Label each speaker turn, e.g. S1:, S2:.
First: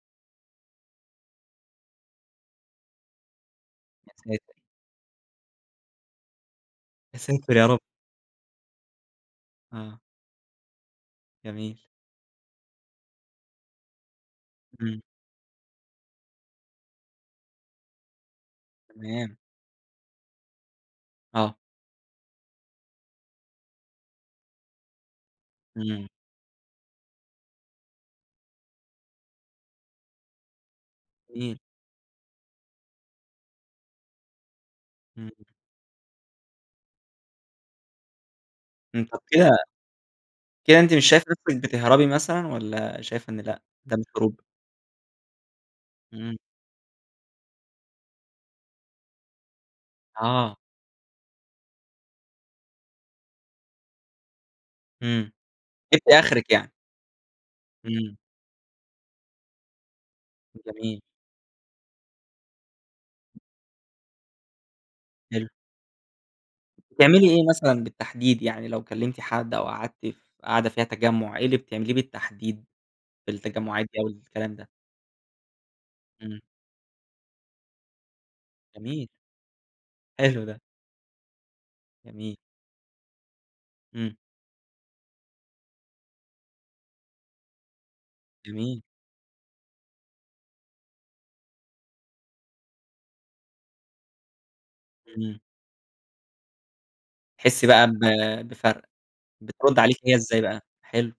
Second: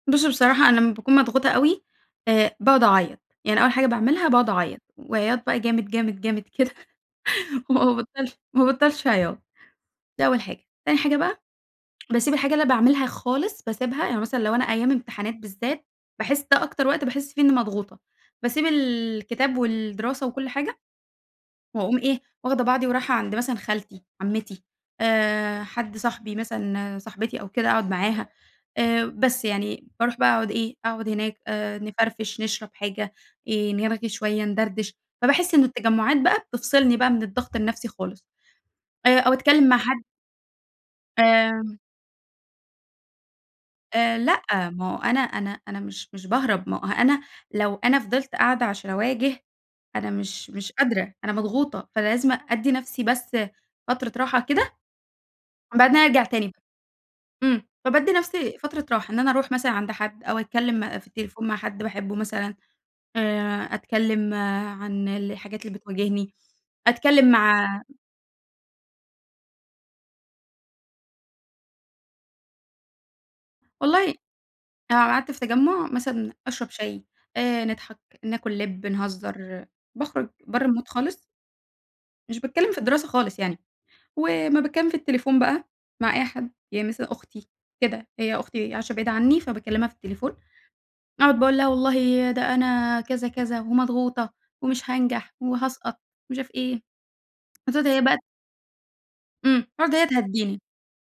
S1: بُص بصراحة أنا لمّا باكون مضغوطة أوي، آآ باقعد اعيّط، يعني أول حاجة
S2: يا
S1: باعملها باقعد
S2: ساتر!
S1: اعيّط، وعياط بقى جامد، جامد، جامد، كده،
S2: يا ساتر يا رب!
S1: وما بابطّلش ما بابطّلش عياط،
S2: آه.
S1: ده أول حاجة، تاني حاجة بقى،
S2: جميل.
S1: باسيب الحاجة اللي أنا باعملها خالص باسيبها، يعني مثلًا لو أنا أيام
S2: إمم.
S1: امتحانات بالذات، باحس ده أكتر وقت باحس فيه إني مضغوطة، باسيب
S2: تمام.
S1: الكتاب والدراسة وكلّ حاجة،
S2: آه.
S1: وأقوم إيه، واخدة بعضي ورايحة عند مثلًا خالتي عمّتي، آآ حد
S2: إمم.
S1: صاحبي مثلًا صاحبتي أو كده أقعد معاها، آآ بس يعني، باروح بقى أقعد إيه، أقعد هناك
S2: [unintelligible]
S1: آآ نفرفش نشرب حاجة، آآ نرغي شوية ندردش،
S2: إمم.
S1: فباحس إنه التجمعات بقى، بتفصلني بقى من الضغط النفْسي خالص،
S2: إمم، طب
S1: آآ أو
S2: كده
S1: أتكلّم مع حد
S2: كده أنتِ مش شايفة نفْسِك
S1: آمم
S2: بتهربي مثلًا، والّا شايفة إن لأ، ده مش
S1: آآ
S2: هروب؟
S1: لأ ما هو أنا أنا أنا مش مش
S2: إمم.
S1: باهرب ما هو أنا لو أنا فضلت قاعدة عشان أواجه أنا مش
S2: آه.
S1: مش قادرة، أنا مضغوطة، فلازم أدّي نفْسي بس فترة راحة كده،
S2: إمم،
S1: وبعدين
S2: جبتِ
S1: أرجع
S2: أخرِك
S1: تاني،
S2: يعني.
S1: إمم، فبادّي
S2: إمم.
S1: نفْسي فترة راحة، إن أنا أروح مثلًا عند حد أو أتكلّم
S2: جميل.
S1: في التليفون مع حد باحبه مثلًا، آآ أتكلّم عن
S2: حلو.
S1: الحاجات اللي بتواجهني،
S2: بتعملي
S1: أتكلّم
S2: إيه
S1: مع
S2: مثلًا بالتحديد، يعني لو كلّمتِ حد، أو قعدتِ ف قاعدة فيها تجمُّع، إيه اللي بتعمليه بالتحديد، في التجمُّعات دي
S1: والله
S2: أو الكلام ده؟
S1: أنا لو قعدت في تجمُّع مثلًا،
S2: إمم.
S1: أشرب شاي آآ نضحك ناكل لِب
S2: جميل.
S1: نهزّر، باخرُج
S2: حلو ده.
S1: برّه المود خالص
S2: جميل.
S1: مش باتكلّم في الدراسة خالص يعني،
S2: إمم.
S1: ولمّا باتكلّم في التليفون بقى مع أي حد، يعني مثلًا أختي كده، هي أختي
S2: جميل.
S1: عايشة بعيد عني فباكلّمها في التليفون، أقعد بقى أقول لها والله ده أنا كذا، كذا، ومضغوطة ومش هانجح،
S2: إمم.
S1: وهاسقط ومش عارف إيه،
S2: بتحسي
S1: بتقعد
S2: بقى ب
S1: هي بقى
S2: بفَرْق،
S1: إمم،
S2: بترد
S1: بتقعد
S2: عليكِ
S1: هي
S2: هي إزاي بقى؟
S1: تهدّيني.
S2: حلو.